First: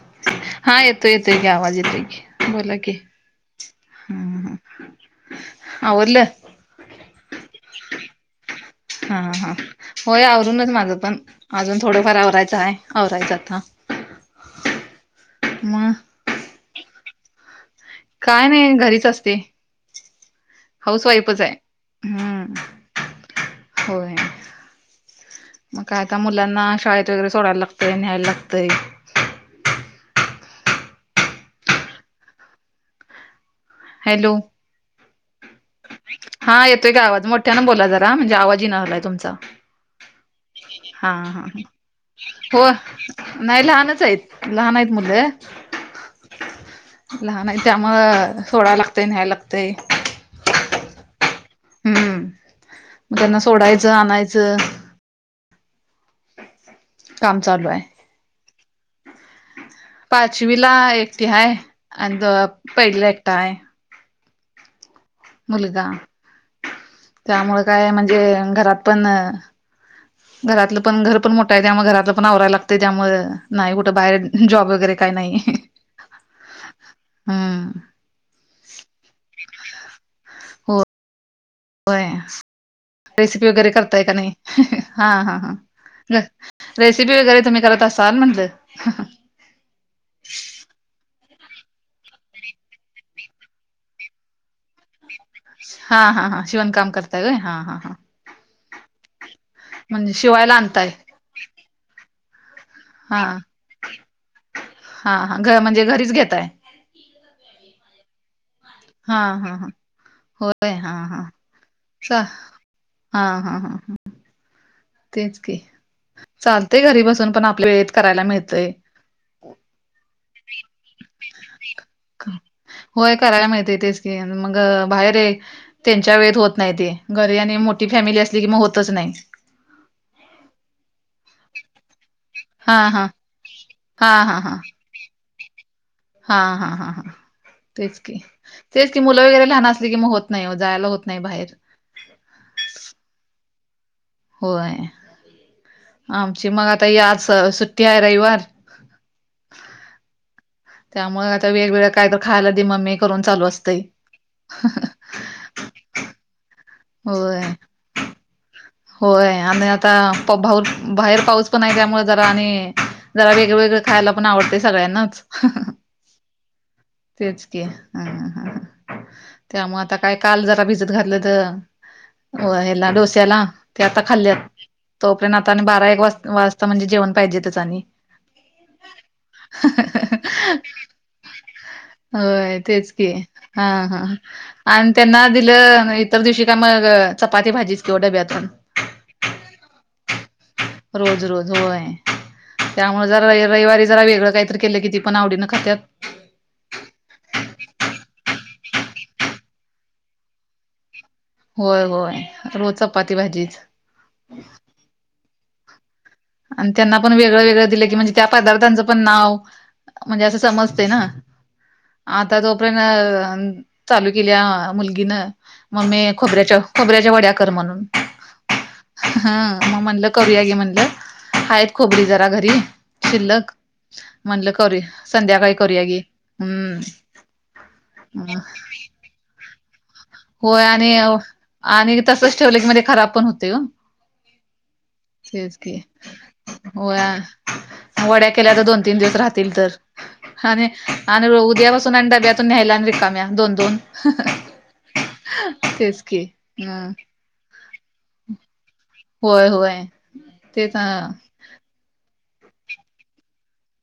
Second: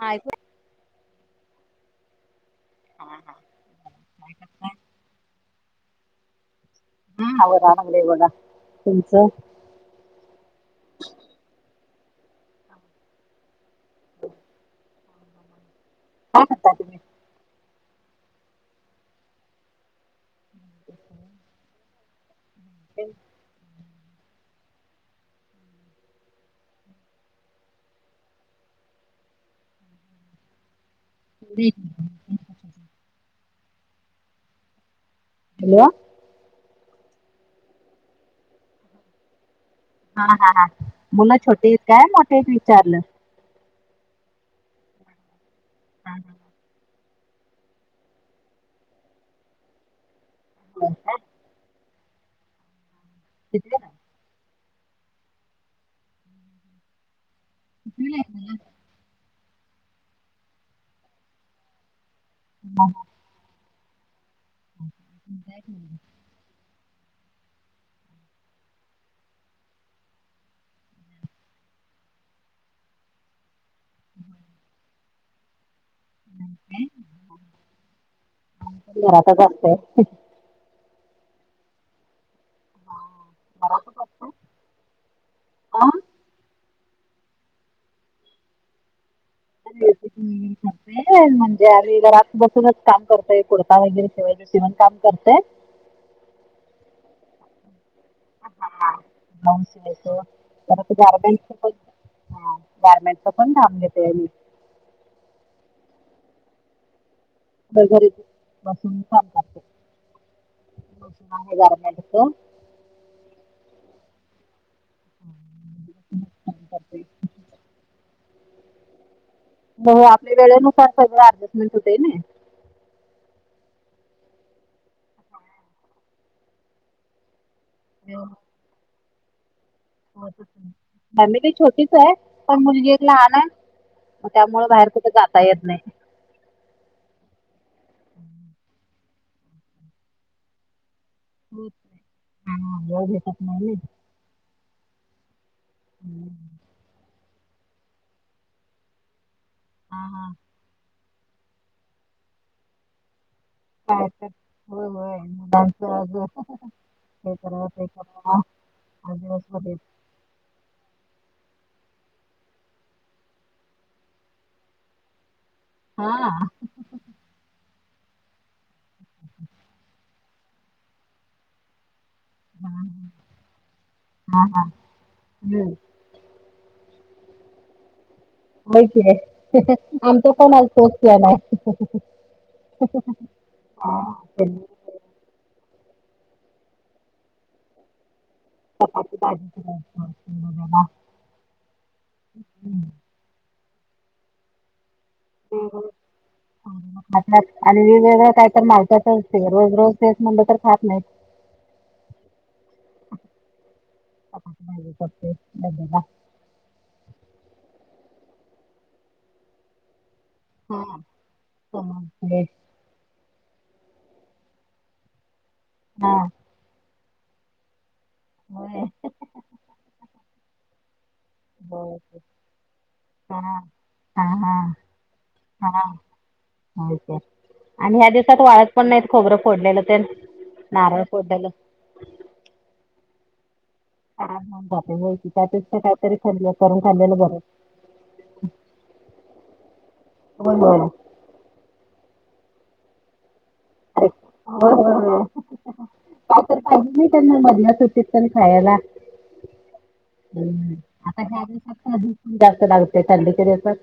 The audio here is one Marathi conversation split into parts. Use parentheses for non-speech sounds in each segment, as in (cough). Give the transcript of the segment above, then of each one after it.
ह हा येतो येतोय ग आवाज येतोय की, बोला की ह ह आवरलं. हम् आवरा लागलोय बघा, हा तुमचं हा होय आवरूनच माझं पण अजून थोडंफार आवरायचं आहे आवरायचं आता म हा काय नाही घरीच असते, हाऊस वाईफच आहे हम्म ह हो मग कायता मुलांना शाळेत वगैरे सोडायला लागतय न्यायला लागतंय. ह हॅलो हलवा हा येतोय का आवाज मोठ्या ना बोला जरा म्हणजे आवाजी येईना झालाय तुमचा हा हा हा मुलं हा ह छोटी आहेत काय मोठे आहेत हो विचारलं नाही लहानच आहेत लहान आहेत मुलं लहान आहे त्यामुळ सोडायला लागतं न्यायला लागत. ह हम्मम मग त्यांना सोडायचं आणायचं. काम चालू आहे. हम् पाचवीला एकटी आहेाय अ द पहिलीला एकटा आहे. तुमच्या? मुलगा त्यामुळ काय म्हणजे घरात पण ह घरातलं पण घर पण मोठं आहे त्यामुळे घरातलं पण आवरायला लागत त्यामुळे नाही कुठं बाहेर जॉब वगैरे काही नाही. कितवीला आहेत? हम्म घरातच असत. हो होय रेसिपी वगैरे घरातच करताय का असते नाही हा हा ह रेसिपी वगैरे तुम्ही करत असाल म्हटलं. ह. म्हणजे आम्ही घरात बसूनच काम करतय कुर्ता वगैरे शेवय शेवण काम करतेय. हा हा हां शिवण काम करतायय हा हा हां. चो शिवायला तर आणताय तुझ अरब. हा हा गारमेंटचा पण ब घेते म हा घ म्हणजे घरीच घेताय. बसून हा काम हा करतेस हा होय हा हा चा गट हा हा हा हां. तेच की चालतय घरी बसून पण आपल्या वेळेत करायला मिळतय. हो आपल्या वेळेनुसार सगळं ऍडजस्टमेंट होते. होय करायला मिळते इ तेेच की मग बाहेर आहे. त्यांच्या वेळेत होत नाही ते घरी आणि मोठी फॅमिली असली की मग होतच नाही. मॅमली छोटीच आहे. पण हा मुलगी एक हा लहान आहे हा मग हा हा त्यामुळे बाहेर कुठे जाता येत नाही. हा हा हा हा. तेच की तेच की मुलं वगैरे लहान असले की मग होत नाही जायला होत नाही बाहेर. होत हा बलेप म होय ना आमची मग आता याज सुट्टी आहे रविवार हा हा. त्यामुळे आता वेगवेगळ्या काही तर खायला दि म्मी करून चालू असतं. काय तर हो होयजू होय. ते तरवा तेप होय आणि आता प भाऊ बाहेर पाऊस पण आहे त्यामुळे जरा आणि जरा वेगळवेेगळं खायला पण आवडते सगळ्यांनाच हा. तेच क हा हा हा ह. त्यामु आता काय काल जरा भिजत घातलं तर ह्याला डोस्याला ते आता हा हा खाल्लीत तोपर्यंत आता आणि हम्म बारा एक वाज वाज म्हणजे जेवण पाहिजे त्याच आणि ऐक आहे आमचा पण आज पोचल्या नाही. होय तेच की हा. आणि त्यांना दिलं इतर दिवशी काय मग चपाती भाजीच किंवा डब्यातून चपा भाजी क रोज रोज होय त्यामुळे जर रविवारी जरा वेगळं काहीत केलं किती? पण आवडीनं हम्म. खात्यात. आणि वेगवेगळं काय तर मालताच असते रोज रोज तेच म्हणलं तर खात नाहीत. होय होय रोज चपाती भाजीच चपाती भाजी करते ला. आणि त्यांना पण वेगळं वेगळं दिलं की म्हणजे त्या पदार्थांचं पण नाव म्हणजे असं समजते ना आता समोसे तो ख्यान चालू केल्या मुलगीनं मम्मी हा खोबऱ्याच्या खोबऱ्याच्या वड्याकर म्हणून हो. हा मग म्हणलं करूया गे म्हणलं. आहेत बरं. खोबरी जरा घरी हा शिल्लक हा म्हटलं हा करूया संध्याकाळी हा करूया गी हम्म. होय तर आणि ह्या दिवसात वाढत पण नाहीत खोरं फोडलेलं. तेन होय आणि नारळ फोडलेलं आणि तसच ठेवले की मध्ये खराब पण होते ह ज होती तेच त्यापेक्षा की काहीतरी खाल् करून होय खाल्लेलं बरं वड्या केल्या तर दोन तीन दिवस राहतील तर हो आणि ब आणि उद्यापासून आणि डब्यातून न्यायला आणि रिकाम्या दोन दोन हो तेच की तर पाहिजे हम्म नाही त्यांना मधला सु होतीत पण खायला होय होय ते तर खूप जास्त लागते थंडीच्या दिवसण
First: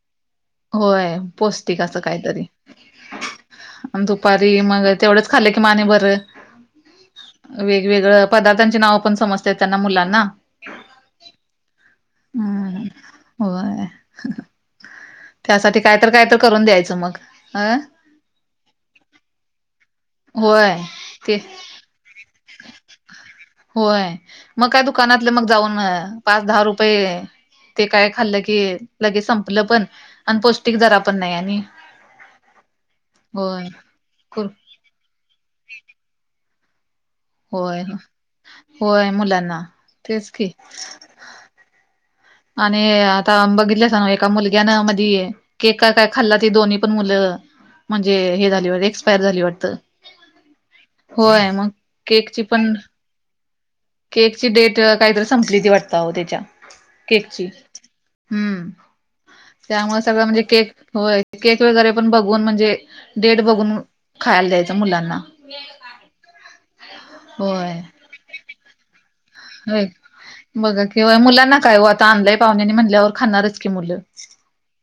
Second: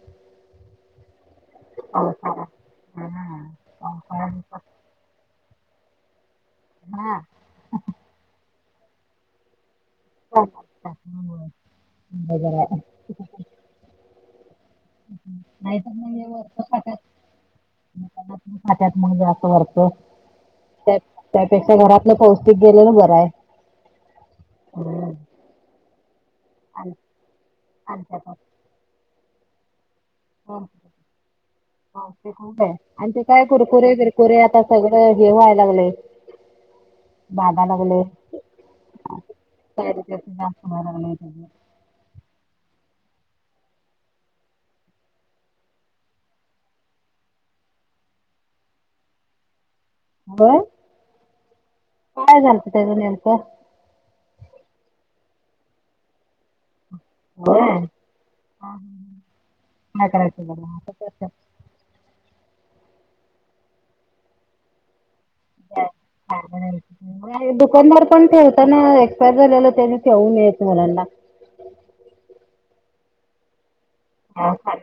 होय पौष्टिक असं काहीतरी हा पावसाळा दुपारी दिवसात मग तेवढंच खाल्लं की माने बरं हा वेगवेगळं पदार्थांची नाव पण समजतय त्यांना मुलांना ह हम्म हज होय नाही त्यासाठी तर काय काय म्हणजे वर करून फट्यात द्यायचं मग अ फट्यात मग जात वरत होय ते पौष्टिक ग दिल्या ना बरं आहे. होय मग काय हम्म. दुकानातले मग जाऊन पाच दहा आणि रुपये ते आणि काय त्याच्यात खाल्लं के लगे संपलं पण आणि पौष्टिक जरा पण नाही आणि ते खूप आहे आणि ते काय होय कुरकुर वगैरे कोरे कुर आता सगळं हे व्हाय लागलंय. बाधा होय लागले होय मुलांना का तेच जा की मार नाही. आणि आता बघितल्या स ना एका मुलग्यान मध के का काय खाल्ला ती दोन्ही पण मुलं म्हणजे हे झाली वाट एक्सपायर झाली वाटतं. होय होय मग केकची काय झालं पण त्याचं नेमकं केक ची डेट काहीतरी संपली ती वाटत त्याच्या केकची होय हा, हम्म हा. त्यामुळे काय सगळं म्हणजे करायचं केक बघा आता होय कसं के वगैरे पण बघून म्हणजे डेट बघून खायला द्यायचं मुलांना होय दुकानदार पण ठेवत ना बघा किंय मुलांना काय हो आता आणलाय पाहुण्याने म्हणल्यावर खाणारच की मुलं हा ख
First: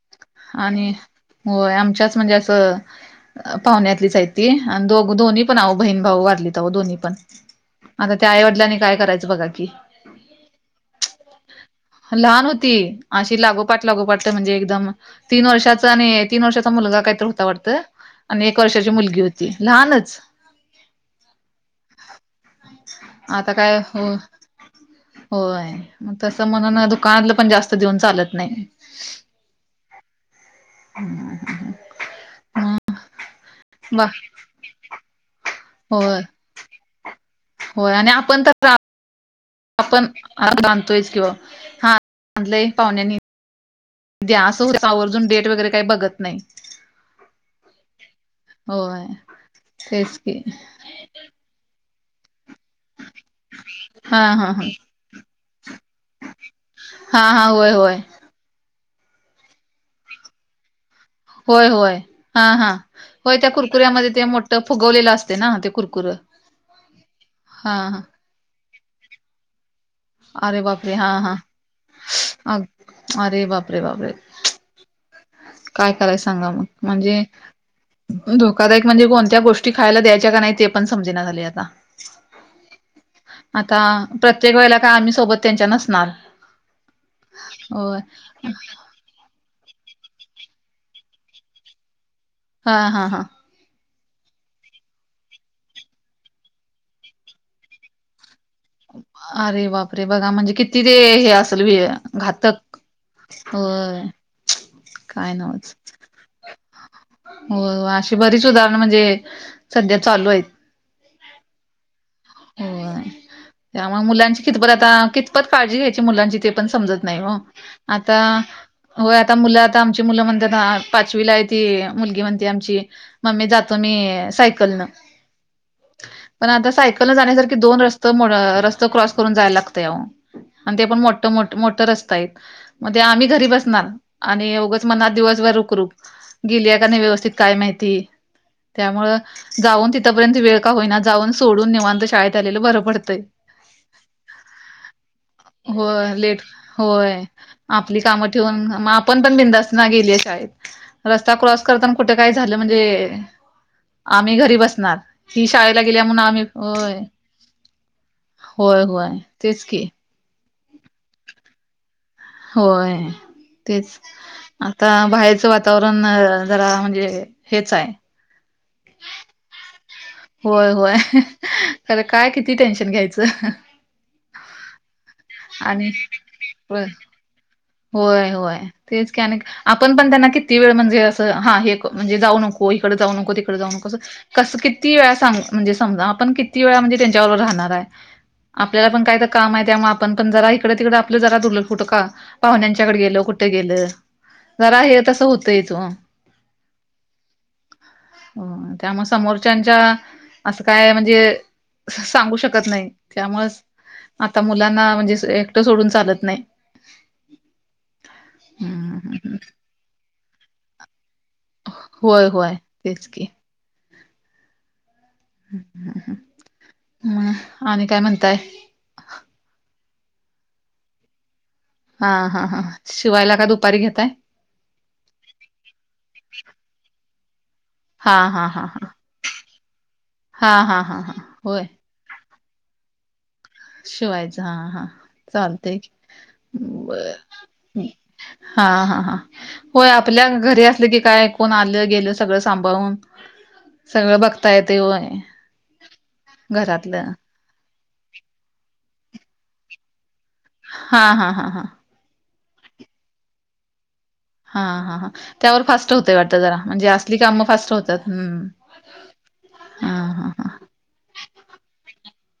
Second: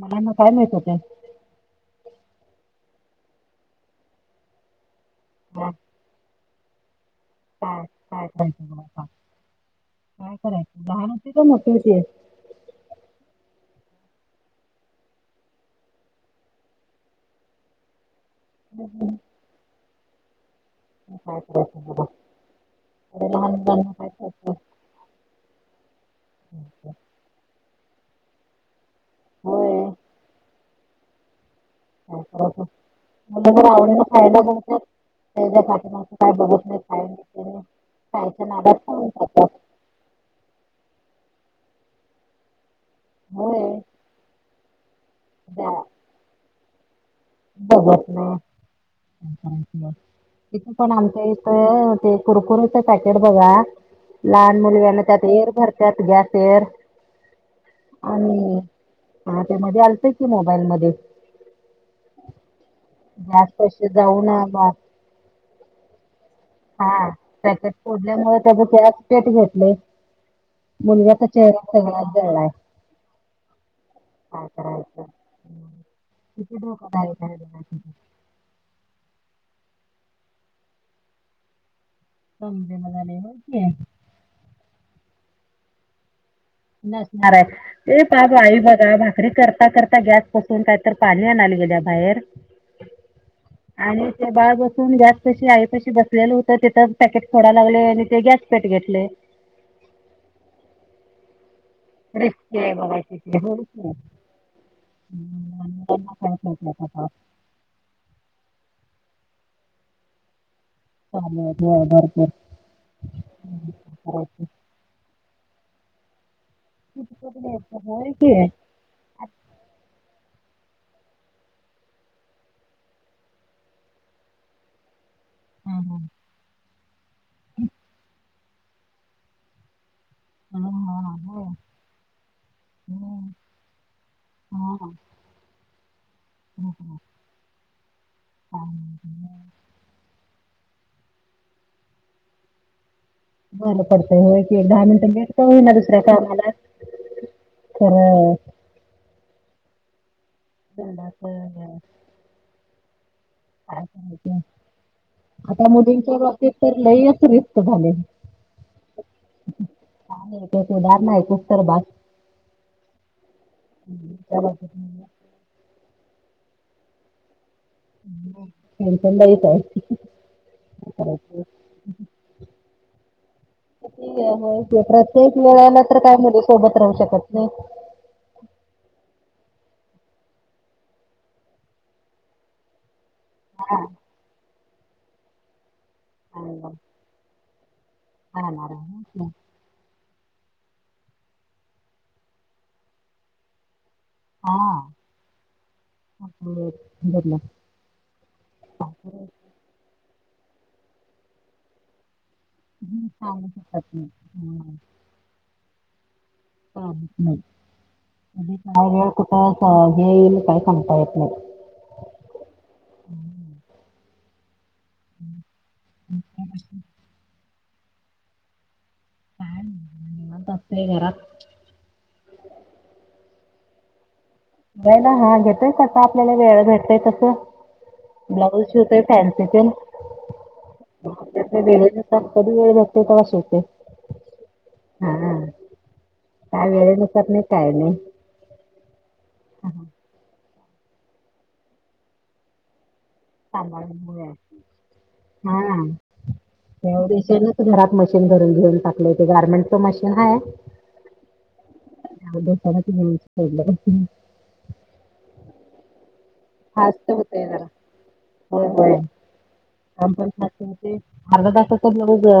मलाना काय मिळत आणि ते होय आमच्याच म्हणजे असं पाहुण्यातलीच आहे ती आणि दो दोन्ही पण आऊ बहीण भाऊ वाढली तरव दो्ही पण हा. करायच बघा की लहान होती का मोठी होती लहान होती. अशी लागोपाट लागोपाट म्हणजे एकदम तीन वर्षाचा आणि तीन वर्षाचा मुलगा काहीत होता वाटत. आणि एक वर्षाची मुलगी होती लहानच. काय करायचं मला अरे आता लहान मुलांना काय हो करायचं. होय मग तसं म्हण ना दुकानातलं पण जास्त देऊन चालत नाही. होय हम् ह ह. म आवडीला वा खायला बघतात त्या पाठी होय काय बघत नाही. होय आणि कायच आपण ना. तर आपण हा बांधतोयच किंवा हा बांधलंय पाहुण्यानी होय. द्या असं होवर्जून डेट वगैरे काही बघत नाही. ब होय ठीक तेच की आहे. पण आमच्या इथ ते कुरकुर पॅकेट बघा हा हा लहान हा मुलगीना त्यात एर भरतात गॅस एर हा हा होय होय. आणि हा त्यामध्ये आलतंय की मोबाईलमध्येध्ये होय होय हा हा होय गॅस त्या पैसे कुरकुऱ्यामध्ये ते जाऊन मोठं बा फुगवलेलं असत. ना ते कुरकु हा पॅकेट फोजल्यामुळे त्याच केरा क पेट घेतले. अरे बापरे हा मुणगता हा चचेहराला आहे. अरे बापरे बापरे अ कााछा काय कराय सांगा मग म्हणजे आहे बघा किती धोकादायक म्हणजे कोणत्या गोष्टी खायला द्यायच्या का नाही ते पण समजण्यात आले आता कमज म झाले हो के आता प्रत्येक वेळेला काय आम्ही सोबत त्यांच्या नसणार. नसणार आहे होय. ते पा आई बघा भाकरी करता करता. गॅस पासून काय तर पाणी आणले गेल्या बाहेर. हा हा हा. आणि ते बाळ बसून गॅस कशी आईपाशी बसलेलं होतं तेिथं पॅकेट थोडा लागले आणि ते गॅस पीट घेतले. अरे बापरे बघा म्हणजे किती ते हे असेल र घातक बघ होय काय (unintelligible) हो अशी बरीच उदाहरणं म्हणजे सध्या चालू आहेत. ह हो ह हो त्यामुळे मुलांची करायचं. कितपत आता कितपत काळजी घ्यायची मुलांची ते पण समजत किती नाही पडले आहेत का? होय आता की होय आता मुलं आता आमची मुलं म्हणतात ना पाचवीला आहे त मुलगी म्हणते आमची मम्मी जातो मी सायकलनं हां हां पण आता सायकल न जाण्यासारखी दोन रस्त रस्त क्रॉस करून जायला लागत अओ आणि ते पण हां हां मोठ मो होय. मोठं रस्ते म्हणे हं. आम्ही घरी बसणार आणि हां उगाच हां. मनात दिवसभर रुख रुख. गेली का नाही व्यवस्थित काय माहिती काय त्यामुळं नाही. जाऊन तिथपर्यंत वेळ का होईना जाऊन सोडून निवांत शाळेत आलेलं बरं पडतंय. बरं पडतय होय की एक दहा मिनिटं मिेळत होईना दुसऱ्या होय लेट कामाला होय. आपली कामं खरं ठेवून पण पण बिंदास्तना गेलीय शाळेत रस्ता क्रॉस दंडाचं करताना कुठे काय झालं म्हणजे काय आम्ही करायचं घरी बसणार ही आता शाळेला गेल्या मुलींच्या म्हणून आम्ही बाबतीत तर होय लयच रिस्क झाले होय होय तेच की (unintelligible) होय तेच त्या बाबतीत आता बाहेरचं वातावरण वातावरण जरा म्हणजे हेच आहे. त्यांश नाहीईच (unintelligible) होय होय खरं काय किती टेन्शन घ्यायचं. ठी आहे प्रत्येक वेळाला आणि तर काय सोबत होय राहू शकत नाही. होय होय. तेच क आपण पण त्यांना किती वेळ म्हणजे असं हा हे म्हणजे जाऊ नको इकड जाऊ नको त कस किती वे म्हणजे समजा आपण आणि किती मग वेळ म्हणजे त्यांच्यावर राहणार आहे. राहणार आपल्याला पण काय आहे तर ना काम त्या आपण पण जरा इकड तिकडडे आपलं जरा दुर्लक्ष का पाहुण्यांच्याकडे गेलो कुठे गेलं? जरा हा हे तस होतयच ओ. बरोबर हो त्यामुळे समोरच्याच्या असं काय म्हणजे सांगू शकत नाही सांगू त्यामुळेच शकत नाही. आता हम्म. मुलांना म्हणजे एकटं सोडून चालत नाही. त नाही काय वेळ कुठ हम्म हे येईल काय सांगता येत नाही. होय होय तेच की. म आणि काय म्हणताय? घरात हा हा हां शिवायला काय दुपारी घेताय? हा घेतय कस आपल्याला वेळ भेटय तसं. हा हा ब्लाऊज हा हा शवतोय फॅन्सी तेन हा हा हा हा होय कधी वेळ भेटेल तेंव्हा शिवतोय. शिवायच हा हा चालतय काय बर. वेळेनुसार नाही काय नाही हा हा हा होय आपल्या घरी असलं की काय कोण आलं गेलं सगळं सांभाळून (unintelligible) सगळं बघता येतंय होय घरातलं घरात मशीन घेऊन टाकलंय ते गार्मेंटचं मशीन आहे. हा हा हा हा. सरा त (unintelligible) हा हा हा. त्यावर फास्ट होतय वाटतं जरा म्हणजे फास्ट असली कामं होतय जरा फास्ट होतात हम् आम पण खातते अर्धा तासाच ब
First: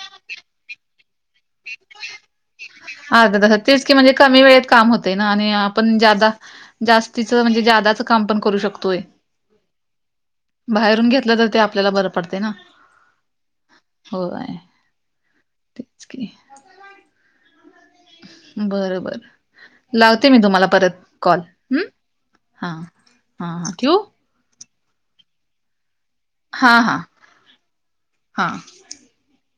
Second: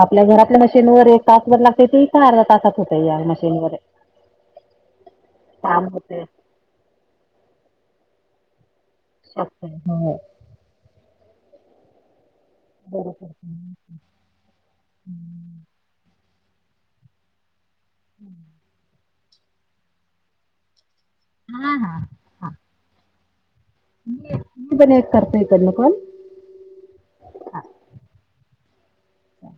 आपल्या घरातल्या मशीनवर एक तासभर लागते ते का अर्धा तासात होतय या हा मशीनवर तेच की म्हणजे कमी वेळेत काम होत ना आणि काम आपण होतय जास्ती म्हणजे जदाच काम पण करू शकतोय. अछा हो बाहेरून घेतलं तर ते आपल्याला बरं पडतेय ना? बरोबर त्याच की. हम्म बरबर लावते मी तुम्हाला परत कॉल हा हम्. हा हा हा हा ठेवू? म पण एक करतोय कॉल. हा हा हा अच्छा